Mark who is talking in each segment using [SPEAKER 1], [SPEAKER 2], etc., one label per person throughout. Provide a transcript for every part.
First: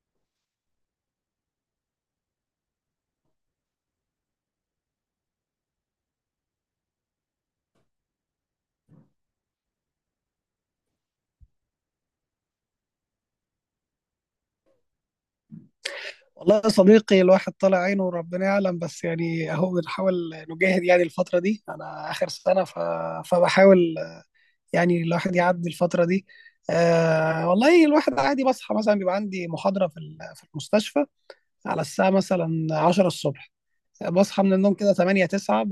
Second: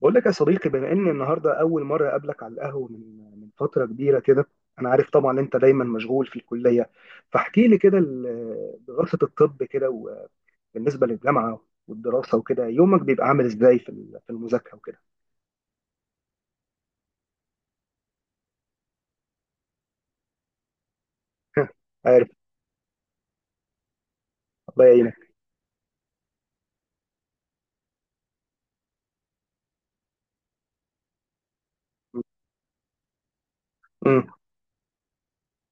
[SPEAKER 1] بقول لك يا صديقي، بما ان النهارده اول مره اقابلك على القهوه من فتره كبيره كده. انا عارف طبعا انت دايما مشغول في الكليه، فاحكي لي كده دراسه الطب كده وبالنسبه للجامعه والدراسه وكده. يومك بيبقى عامل ازاي في في المذاكره وكده؟
[SPEAKER 2] والله يا صديقي الواحد طالع عينه وربنا يعلم، بس يعني اهو بنحاول نجاهد، يعني الفترة دي انا
[SPEAKER 1] عارف.
[SPEAKER 2] اخر سنة فبحاول
[SPEAKER 1] الله
[SPEAKER 2] يعني
[SPEAKER 1] يعينك.
[SPEAKER 2] الواحد يعدي الفترة دي. آه والله الواحد عادي بصحى مثلا، بيبقى عندي محاضرة في المستشفى على الساعة مثلا 10 الصبح،
[SPEAKER 1] امم
[SPEAKER 2] بصحى من النوم كده 8 9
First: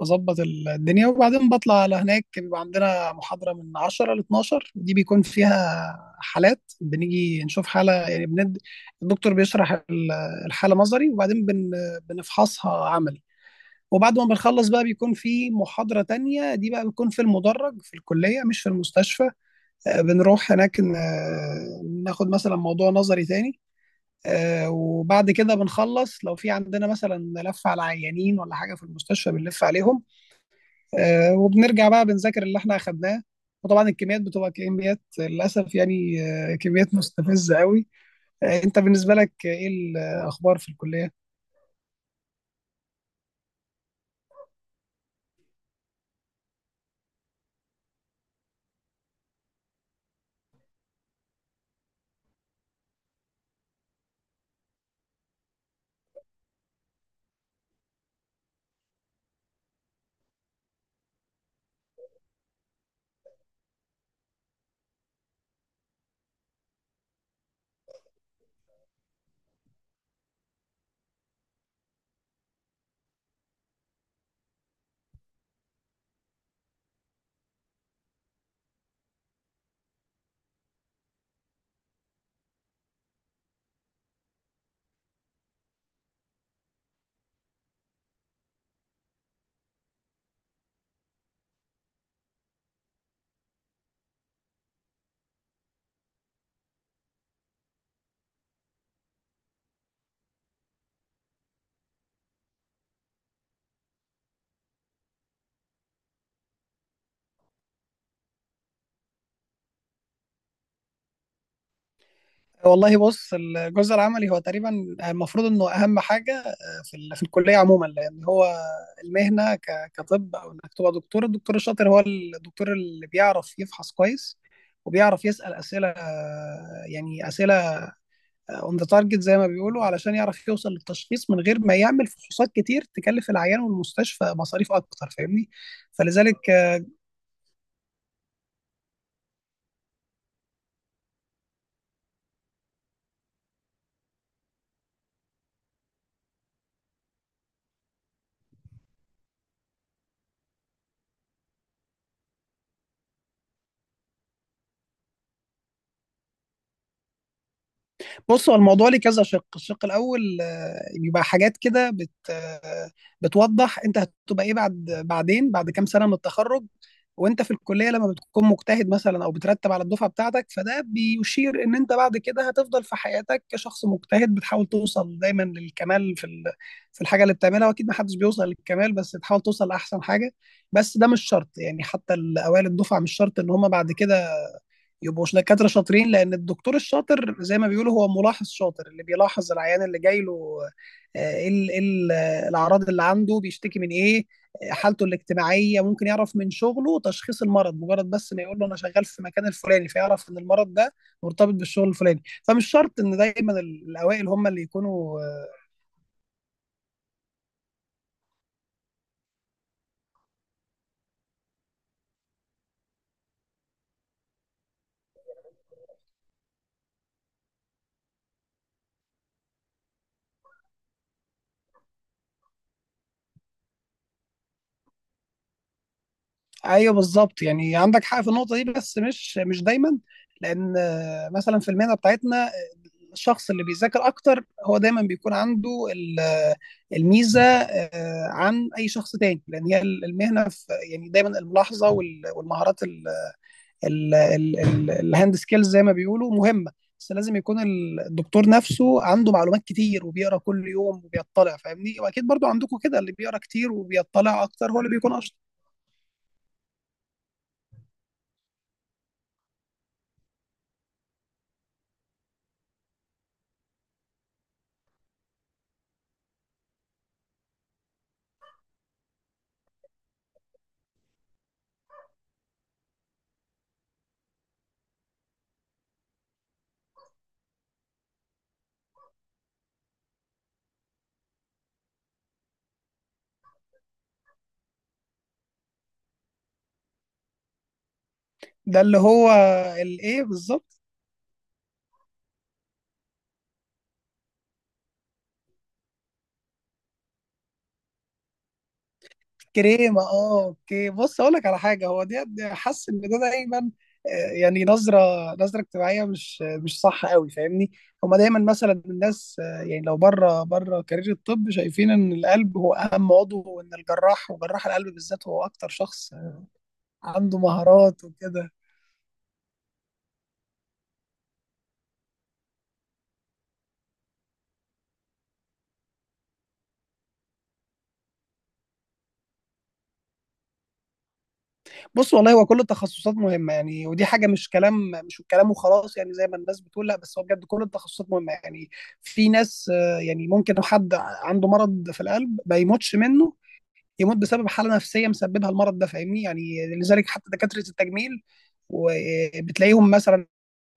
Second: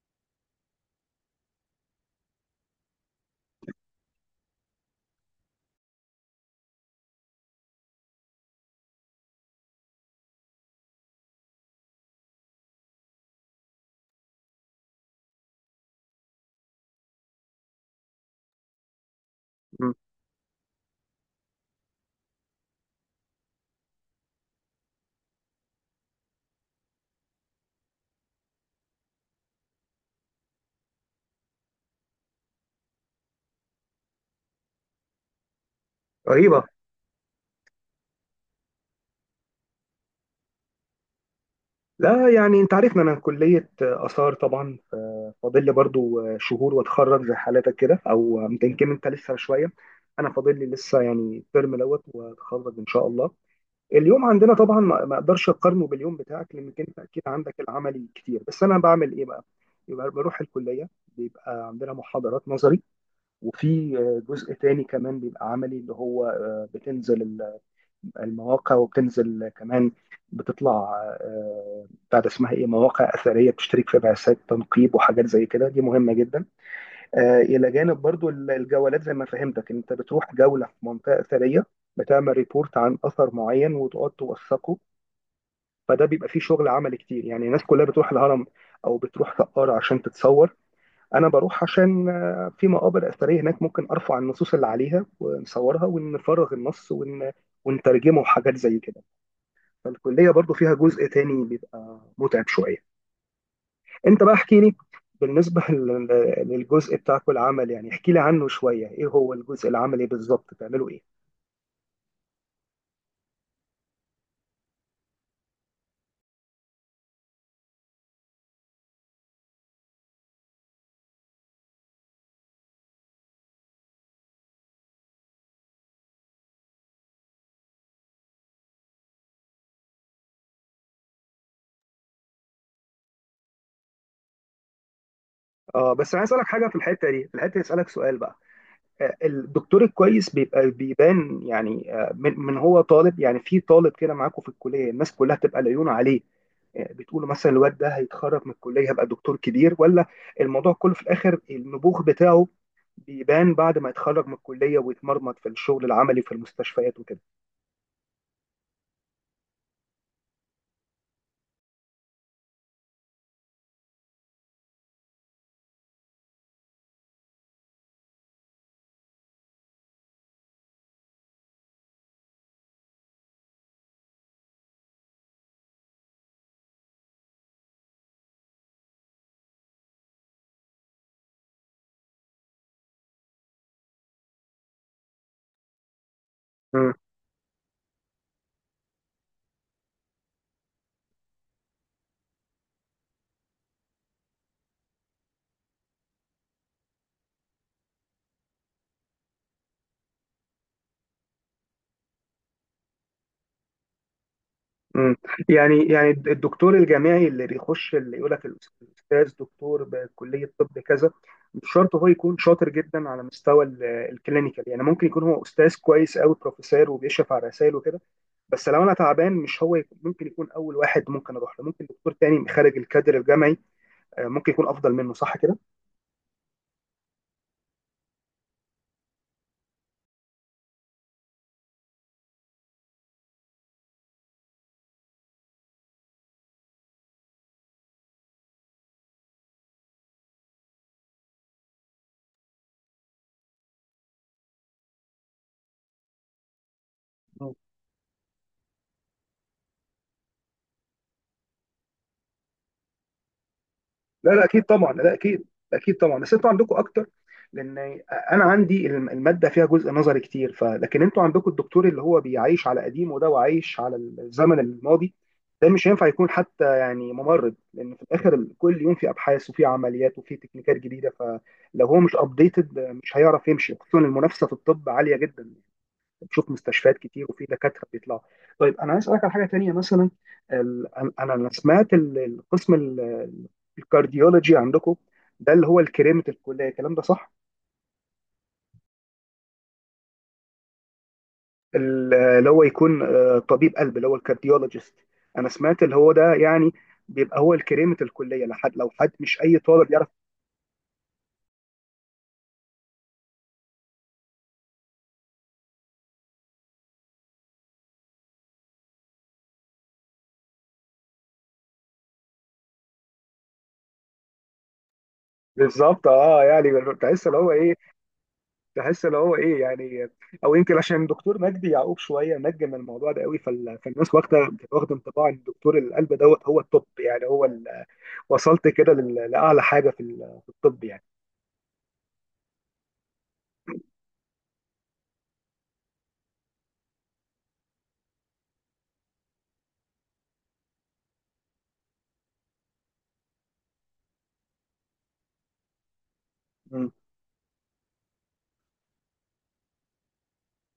[SPEAKER 2] بظبط الدنيا، وبعدين بطلع على هناك. بيبقى عندنا محاضرة من 10 ل 12، دي بيكون فيها حالات، بنيجي نشوف حالة يعني الدكتور بيشرح الحالة نظري، وبعدين بنفحصها عملي. وبعد ما بنخلص بقى بيكون في محاضرة تانية، دي بقى بتكون في المدرج في الكلية مش في المستشفى.
[SPEAKER 1] أمم.
[SPEAKER 2] بنروح هناك ناخد مثلا موضوع نظري تاني. وبعد كده بنخلص لو في عندنا مثلا لف على عيانين ولا حاجه في المستشفى بنلف عليهم. وبنرجع بقى بنذاكر اللي احنا اخدناه، وطبعا الكميات بتبقى كميات للاسف يعني.
[SPEAKER 1] رهيبه.
[SPEAKER 2] كميات مستفزه قوي. انت بالنسبه لك ايه الاخبار في الكليه؟
[SPEAKER 1] لا يعني انت عارفنا، انا كليه اثار طبعا، فاضل لي برضو شهور واتخرج زي حالتك كده، او يمكن انت لسه شويه. انا فاضل لي لسه يعني الترم دوت واتخرج ان شاء الله. اليوم عندنا طبعا ما اقدرش اقارنه باليوم بتاعك، لانك انت اكيد عندك العملي كتير، بس انا بعمل ايه بقى. يبقى بروح الكليه، بيبقى عندنا محاضرات نظري، وفي جزء تاني كمان بيبقى عملي اللي هو بتنزل المواقع وبتنزل كمان، بتطلع بتاع ده اسمها ايه، مواقع اثريه، بتشترك في بعثات تنقيب وحاجات زي كده، دي مهمه جدا. الى جانب برضو الجولات، زي ما فهمتك انت بتروح جوله في منطقه اثريه، بتعمل ريبورت عن اثر معين وتقعد توثقه. فده بيبقى فيه شغل عمل كتير. يعني الناس كلها بتروح الهرم او بتروح سقارة عشان تتصور، انا بروح عشان في مقابر اثريه هناك ممكن ارفع النصوص اللي عليها، ونصورها ونترجمه وحاجات زي كده. فالكليه برضو فيها جزء تاني بيبقى متعب شويه. انت بقى احكي لي، بالنسبه للجزء بتاعك العمل، يعني احكي لي عنه شويه، ايه هو الجزء العملي بالظبط؟ بتعملوا ايه؟
[SPEAKER 2] والله بص، الجزء العملي هو تقريبا المفروض انه اهم حاجه في الكليه عموما، لان هو المهنه كطب، او انك تبقى دكتور. الدكتور الشاطر هو الدكتور اللي بيعرف يفحص كويس، وبيعرف يسال اسئله، يعني اسئله اون ذا تارجت زي ما بيقولوا، علشان يعرف يوصل للتشخيص من غير ما يعمل فحوصات كتير تكلف العيان والمستشفى مصاريف اكتر، فاهمني؟
[SPEAKER 1] اه، بس انا عايز
[SPEAKER 2] فلذلك
[SPEAKER 1] اسالك حاجه في الحته دي، اسالك سؤال بقى. الدكتور الكويس بيبقى بيبان يعني من هو طالب، يعني في طالب كده معاكم في الكليه الناس كلها تبقى العيون عليه، بتقولوا مثلا الواد ده هيتخرج من الكليه هيبقى دكتور كبير، ولا الموضوع كله في الاخر النبوغ بتاعه بيبان بعد ما يتخرج من الكليه ويتمرمط في الشغل العملي في المستشفيات وكده؟
[SPEAKER 2] بص، هو الموضوع ليه كذا شق. الشق الاول بيبقى حاجات كده بت آه، بتوضح انت هتبقى ايه بعد، بعدين بعد كام سنه من التخرج. وانت في الكليه لما بتكون مجتهد مثلا او بترتب على الدفعه بتاعتك، فده بيشير ان انت بعد كده هتفضل في حياتك كشخص مجتهد بتحاول توصل دايما للكمال في الحاجه اللي بتعملها. واكيد ما حدش بيوصل للكمال، بس تحاول توصل لاحسن حاجه. بس ده مش شرط يعني، حتى الاوائل الدفعه مش شرط ان هم بعد كده يبقوا دكاترة شاطرين، لأن الدكتور الشاطر زي ما بيقولوا هو ملاحظ شاطر، اللي بيلاحظ العيان اللي جاي له ايه ال- إيه ال- آه، الأعراض اللي عنده، بيشتكي من ايه، حالته الاجتماعية، ممكن يعرف من شغله تشخيص المرض. مجرد بس ما يقول له أنا شغال في المكان الفلاني، فيعرف إن المرض ده مرتبط بالشغل الفلاني. فمش شرط إن دايما الأوائل هم اللي
[SPEAKER 1] مم.
[SPEAKER 2] يكونوا
[SPEAKER 1] يعني الدكتور الجامعي اللي بيخش اللي يقول لك الاستاذ دكتور بكليه طب كذا، مش شرط هو يكون شاطر جدا على مستوى الكلينيكال. يعني ممكن يكون هو استاذ كويس قوي، بروفيسور وبيشرف على رسائل وكده، بس لو انا تعبان مش هو يكون ممكن يكون اول واحد ممكن اروح له، ممكن دكتور تاني خارج الكادر الجامعي ممكن يكون افضل منه، صح كده؟
[SPEAKER 2] ايوه بالظبط يعني، عندك حق في النقطه دي، بس مش دايما، لان مثلا في المهنه بتاعتنا الشخص اللي بيذاكر اكتر هو دايما بيكون عنده ال- آه، الميزه عن اي شخص تاني، لان هي المهنه في، يعني دايما الملاحظه والمهارات الهاند سكيلز زي ما بيقولوا مهمه. بس لازم يكون الدكتور نفسه عنده معلومات كتير وبيقرا كل يوم وبيطلع، فاهمني؟ واكيد برضو عندكم كده، اللي بيقرا كتير
[SPEAKER 1] لا
[SPEAKER 2] وبيطلع
[SPEAKER 1] لا اكيد
[SPEAKER 2] اكتر هو اللي
[SPEAKER 1] طبعا،
[SPEAKER 2] بيكون.
[SPEAKER 1] لا اكيد، اكيد طبعا. بس انتوا عندكم اكتر، لان انا عندي الماده فيها جزء نظري كتير ف، لكن انتوا عندكم الدكتور اللي هو بيعيش على قديمه ده وعايش على الزمن الماضي، ده مش هينفع يكون حتى يعني ممرض. لان في الاخر كل يوم في ابحاث وفي عمليات وفي تكنيكات جديده، فلو هو مش ابديتد مش هيعرف يمشي، خصوصا المنافسه في الطب عاليه جدا، بتشوف مستشفيات كتير وفي دكاتره بيطلعوا. طيب انا عايز اسالك على حاجه تانيه مثلا، أنا سمعت القسم الكارديولوجي عندكم ده اللي هو الكريمه الكليه، الكلام ده صح؟
[SPEAKER 2] ده اللي هو الايه بالظبط؟
[SPEAKER 1] اللي هو يكون طبيب قلب اللي هو الكارديولوجيست، انا سمعت اللي هو ده يعني بيبقى هو الكريمه الكليه لحد، لو حد مش اي طالب
[SPEAKER 2] كريمه،
[SPEAKER 1] يعرف.
[SPEAKER 2] اه اوكي. بص اقول لك على حاجه، هو دي حاسس ان ده دايما يعني نظره، نظره اجتماعيه مش صح قوي، فاهمني؟ هما دايما مثلا الناس يعني لو بره بره كارير الطب شايفين ان القلب هو اهم عضو، وان الجراح وجراح القلب بالذات هو اكتر
[SPEAKER 1] بالظبط،
[SPEAKER 2] شخص
[SPEAKER 1] اه يعني تحس اللي
[SPEAKER 2] عنده
[SPEAKER 1] هو ايه،
[SPEAKER 2] مهارات وكده.
[SPEAKER 1] تحس اللي هو ايه يعني او يمكن عشان دكتور مجدي يعقوب شويه نجم الموضوع ده قوي فالناس واخده انطباع ان دكتور القلب دوت هو التوب، يعني هو وصلت كده لاعلى حاجه في في الطب يعني.
[SPEAKER 2] بص والله هو كل التخصصات مهمة يعني، ودي حاجة مش كلام، مش كلام وخلاص يعني زي ما الناس بتقول، لا بس هو بجد كل التخصصات مهمة يعني. في ناس يعني ممكن لو حد عنده مرض في القلب ما يموتش منه، يموت بسبب حالة نفسية مسببها المرض ده، فاهمني يعني؟
[SPEAKER 1] امم
[SPEAKER 2] لذلك حتى دكاترة التجميل، وبتلاقيهم مثلا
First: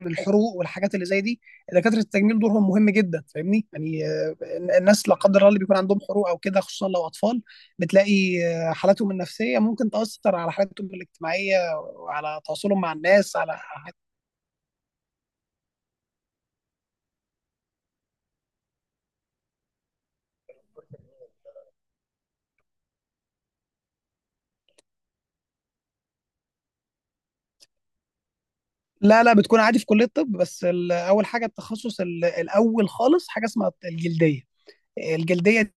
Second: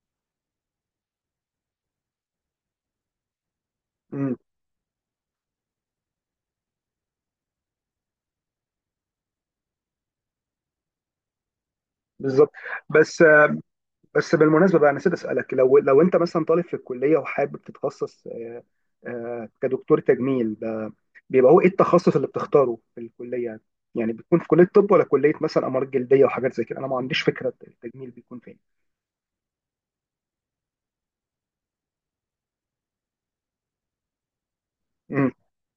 [SPEAKER 2] الحروق والحاجات اللي زي دي، دكاتره التجميل دورهم مهم جدا، فاهمني يعني؟
[SPEAKER 1] امم.
[SPEAKER 2] الناس لا قدر الله اللي بيكون عندهم حروق او كده، خصوصا لو اطفال، بتلاقي حالاتهم النفسيه ممكن تاثر على حالاتهم الاجتماعيه وعلى
[SPEAKER 1] بالظبط.
[SPEAKER 2] تواصلهم مع
[SPEAKER 1] بس
[SPEAKER 2] الناس على.
[SPEAKER 1] بس بالمناسبه بقى، أنا نسيت اسالك، لو انت مثلا طالب في الكليه وحابب تتخصص كدكتور تجميل ده، بيبقى هو ايه التخصص اللي بتختاره في الكليه؟ يعني بتكون في كليه طب، ولا كليه مثلا امراض جلديه وحاجات زي كده؟ انا ما عنديش فكره التجميل بيكون فين.
[SPEAKER 2] لا لا، بتكون عادي في كليه الطب. بس اول حاجه التخصص الاول خالص حاجه اسمها الجلديه. الجلديه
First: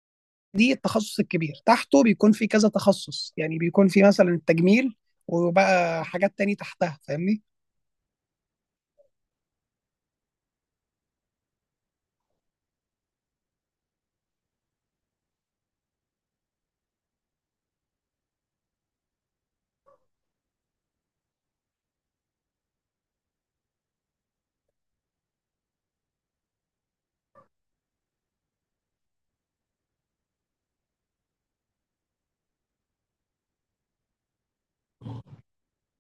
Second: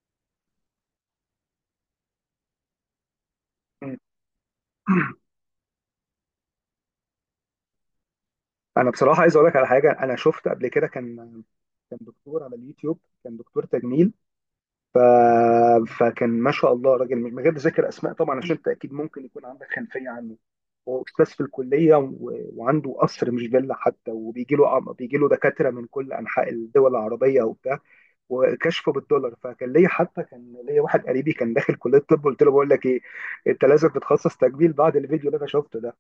[SPEAKER 2] دي التخصص الكبير، تحته بيكون في كذا تخصص، يعني بيكون
[SPEAKER 1] مم.
[SPEAKER 2] في مثلا التجميل، وبقى حاجات تاني تحتها، فاهمني؟
[SPEAKER 1] انا بصراحه عايز اقول لك على حاجه، انا شفت قبل كده كان دكتور على اليوتيوب، كان دكتور تجميل، فكان ما شاء الله راجل، من غير ذكر اسماء طبعا عشان انت اكيد ممكن يكون عندك خلفيه عنه، هو استاذ في الكليه وعنده قصر مش فيلا حتى، وبيجي له بيجي له دكاتره من كل انحاء الدول العربيه وبتاع، وكشفه بالدولار. فكان ليا حتى، كان ليا واحد قريبي كان داخل كليه طب، قلت له بقول لك ايه، انت لازم تتخصص تجميل بعد الفيديو اللي انا شفته ده،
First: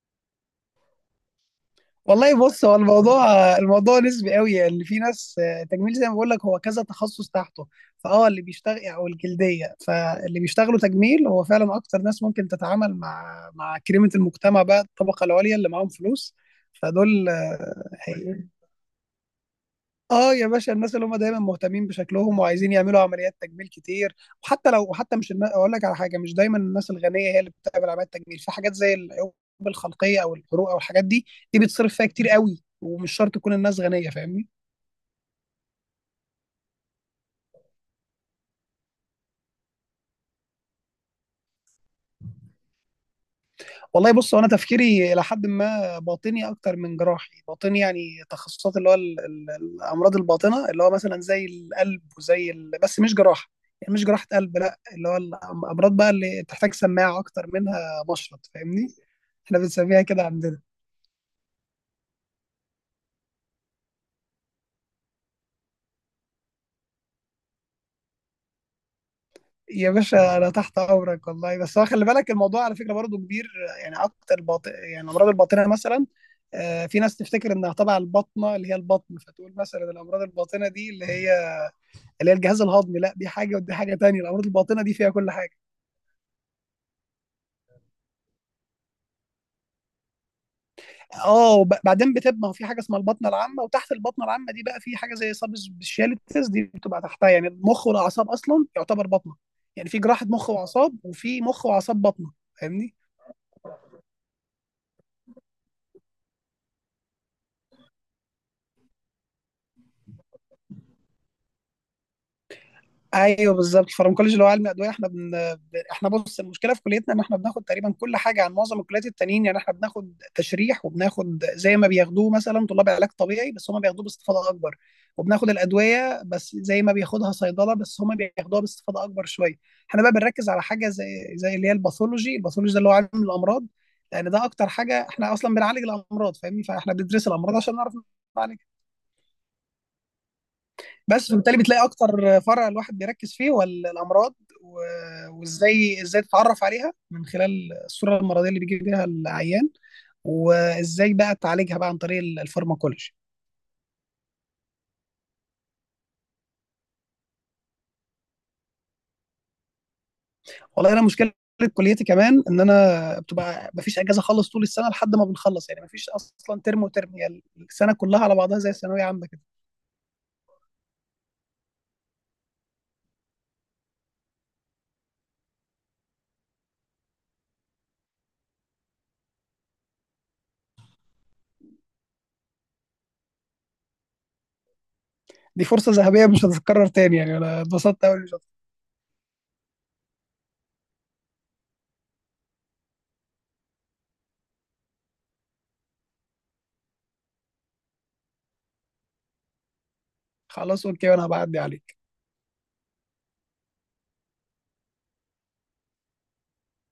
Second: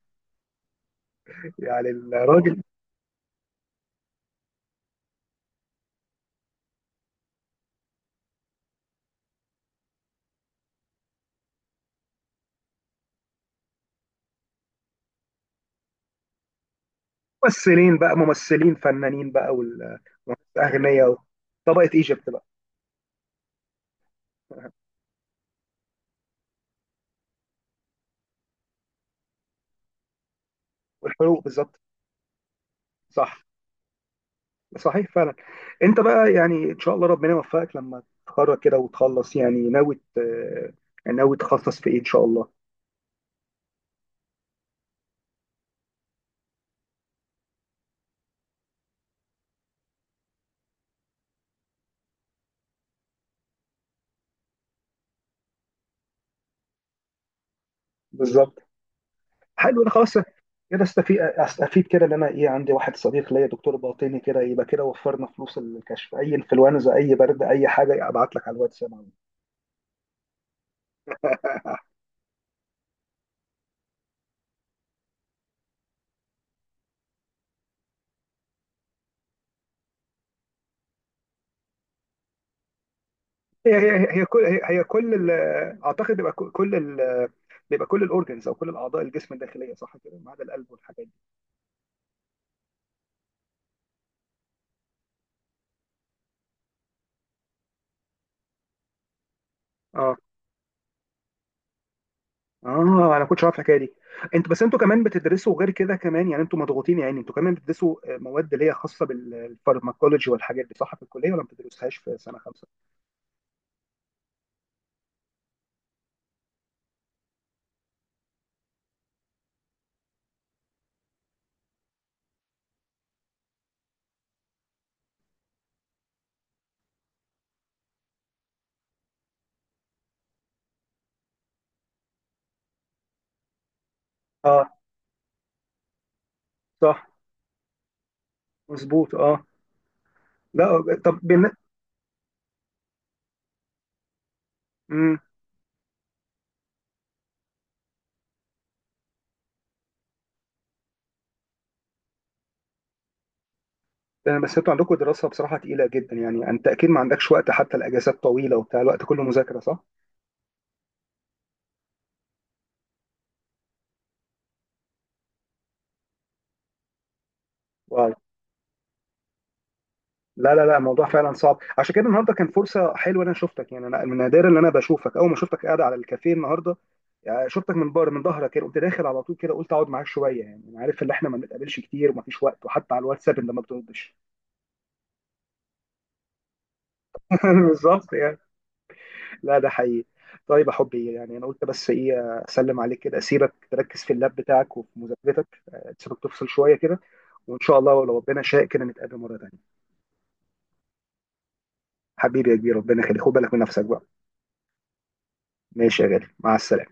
[SPEAKER 1] يعني
[SPEAKER 2] والله
[SPEAKER 1] الراجل.
[SPEAKER 2] بص هو الموضوع، الموضوع نسبي قوي يعني، اللي في ناس تجميل زي ما بقول لك هو كذا تخصص تحته، فاه اللي بيشتغل او الجلديه. فاللي بيشتغلوا تجميل هو فعلا اكتر ناس ممكن تتعامل مع كريمه المجتمع بقى، الطبقه العليا اللي معاهم فلوس. فدول
[SPEAKER 1] ممثلين بقى، ممثلين فنانين بقى،
[SPEAKER 2] اه يا باشا، الناس
[SPEAKER 1] اغنياء
[SPEAKER 2] اللي
[SPEAKER 1] أوي.
[SPEAKER 2] هم دايما مهتمين
[SPEAKER 1] طبقه ايجيبت
[SPEAKER 2] بشكلهم
[SPEAKER 1] بقى.
[SPEAKER 2] وعايزين يعملوا عمليات تجميل كتير. وحتى لو، وحتى مش اقول لك على حاجه، مش دايما الناس الغنيه هي اللي بتعمل عمليات تجميل، في حاجات زي العيوب الخلقيه او الحروق او الحاجات دي،
[SPEAKER 1] والحروق
[SPEAKER 2] دي
[SPEAKER 1] بالظبط.
[SPEAKER 2] بتصرف فيها كتير قوي ومش شرط
[SPEAKER 1] صح.
[SPEAKER 2] تكون الناس غنيه، فاهمني؟
[SPEAKER 1] صحيح فعلا. انت بقى يعني ان شاء الله ربنا يوفقك لما تتخرج كده وتخلص، يعني يعني ناوي تخصص في ايه ان شاء الله؟
[SPEAKER 2] والله بص هو انا تفكيري الى حد ما باطني اكتر من جراحي. باطني يعني تخصصات اللي هو الامراض الباطنه، اللي هو مثلا زي القلب وزي ال... بس مش جراحه، يعني مش جراحه قلب، لا اللي هو الامراض بقى اللي بتحتاج سماعه اكتر منها مشرط،
[SPEAKER 1] بالظبط.
[SPEAKER 2] فاهمني؟ احنا
[SPEAKER 1] حلو، انا
[SPEAKER 2] بنسميها
[SPEAKER 1] خلاص
[SPEAKER 2] كده عندنا.
[SPEAKER 1] كده، استفيد كده، ان انا ايه، عندي واحد صديق ليا دكتور باطني كده، يبقى كده وفرنا فلوس الكشف، اي انفلونزا اي برد اي حاجه ابعت لك على الواتساب على طول.
[SPEAKER 2] يا باشا انا تحت امرك والله، بس هو خلي بالك الموضوع على فكره برضه كبير، يعني اكتر باطن، يعني امراض الباطنه مثلا في ناس تفتكر انها تبع البطنه اللي هي البطن، فتقول مثلا الامراض الباطنه دي اللي هي، اللي هي الجهاز الهضمي. لا، دي حاجه
[SPEAKER 1] هي
[SPEAKER 2] ودي حاجه
[SPEAKER 1] هي
[SPEAKER 2] تانية،
[SPEAKER 1] هي كل
[SPEAKER 2] الامراض
[SPEAKER 1] هي
[SPEAKER 2] الباطنه
[SPEAKER 1] هي
[SPEAKER 2] دي فيها
[SPEAKER 1] كل
[SPEAKER 2] كل حاجه.
[SPEAKER 1] اعتقد بيبقى كل بيبقى كل الاورجنز، او كل الاعضاء الجسم الداخليه، صح كده، ما عدا القلب والحاجات.
[SPEAKER 2] اه بعدين بتبقى في حاجه اسمها البطنه العامه، وتحت البطنه العامه دي بقى في حاجه زي سب سبيشاليتيز دي بتبقى تحتها. يعني المخ والاعصاب اصلا يعتبر بطنه، يعني في
[SPEAKER 1] اه.
[SPEAKER 2] جراحه مخ واعصاب وفي مخ واعصاب بطنه، فاهمني؟
[SPEAKER 1] اه انا كنتش عارف الحكايه دي. انتوا بس انتوا كمان بتدرسوا غير كده كمان، يعني انتوا مضغوطين. يعني انتوا كمان بتدرسوا مواد اللي هي خاصه بالفارماكولوجي والحاجات دي، صح في الكليه ولا ما بتدرسوهاش في سنه 5؟
[SPEAKER 2] ايوه بالظبط الفارماكولوجي اللي هو علم الادويه، احنا بن- احنا بص، المشكله في كليتنا ان احنا بناخد تقريبا كل حاجه عن معظم الكليات التانيين. يعني احنا بناخد تشريح وبناخد زي ما بياخدوه مثلا طلاب علاج طبيعي بس هم بياخدوه باستفاضه اكبر، وبناخد الادويه بس زي ما بياخدها صيدله بس هم بياخدوها باستفاضه اكبر شويه. احنا بقى بنركز على حاجه زي اللي هي الباثولوجي. الباثولوجي ده اللي هو علم الامراض، لان ده اكتر
[SPEAKER 1] اه.
[SPEAKER 2] حاجه، احنا اصلا بنعالج الامراض، فاهمني؟ فاحنا
[SPEAKER 1] صح.
[SPEAKER 2] بندرس الامراض عشان نعرف نعالج.
[SPEAKER 1] مظبوط اه. لا طب
[SPEAKER 2] بس فبالتالي بتلاقي اكتر فرع الواحد بيركز فيه هو الامراض،
[SPEAKER 1] مم.
[SPEAKER 2] وازاي تتعرف عليها من خلال الصوره المرضيه اللي بيجي بيها العيان، وازاي بقى تعالجها بقى عن طريق الفارماكولوجي.
[SPEAKER 1] بس انتوا عندكم دراسه بصراحه تقيله جدا، يعني انت اكيد ما عندكش وقت، حتى الاجازات طويله وبتاع الوقت كله مذاكره، صح؟
[SPEAKER 2] والله انا مشكله كليتي كمان ان انا بتبقى مفيش اجازه خالص طول السنه لحد ما بنخلص، يعني مفيش اصلا ترم وترم، يعني السنه
[SPEAKER 1] واو.
[SPEAKER 2] كلها على بعضها زي ثانويه عامه كده.
[SPEAKER 1] لا الموضوع فعلا صعب. عشان كده النهارده كان فرصه حلوه إن انا شفتك، يعني انا من نادرا ان انا بشوفك، اول ما شفتك قاعد على الكافيه النهارده يعني، شفتك من بره من ظهرك كده، قمت داخل على طول كده، قلت اقعد معاك شويه، يعني انا عارف ان احنا ما بنتقابلش كتير ومفيش وقت، وحتى على الواتساب انت ما بتردش.
[SPEAKER 2] دي فرصه ذهبيه مش هتتكرر تاني يعني، انا اتبسطت
[SPEAKER 1] بالظبط
[SPEAKER 2] قوي.
[SPEAKER 1] يعني. لا ده حقيقي. طيب يا حبي، يعني انا قلت بس ايه، اسلم عليك كده، اسيبك تركز في اللاب بتاعك وفي مذاكرتك، تسيبك تفصل شويه كده، وان شاء الله لو ربنا شاء كده نتقابل مره تانيه.
[SPEAKER 2] خلاص اوكي وانا هبعدي عليه.
[SPEAKER 1] حبيبي يا كبير، ربنا يخليك، خد بالك من نفسك بقى. ماشي يا غالي، مع السلامه.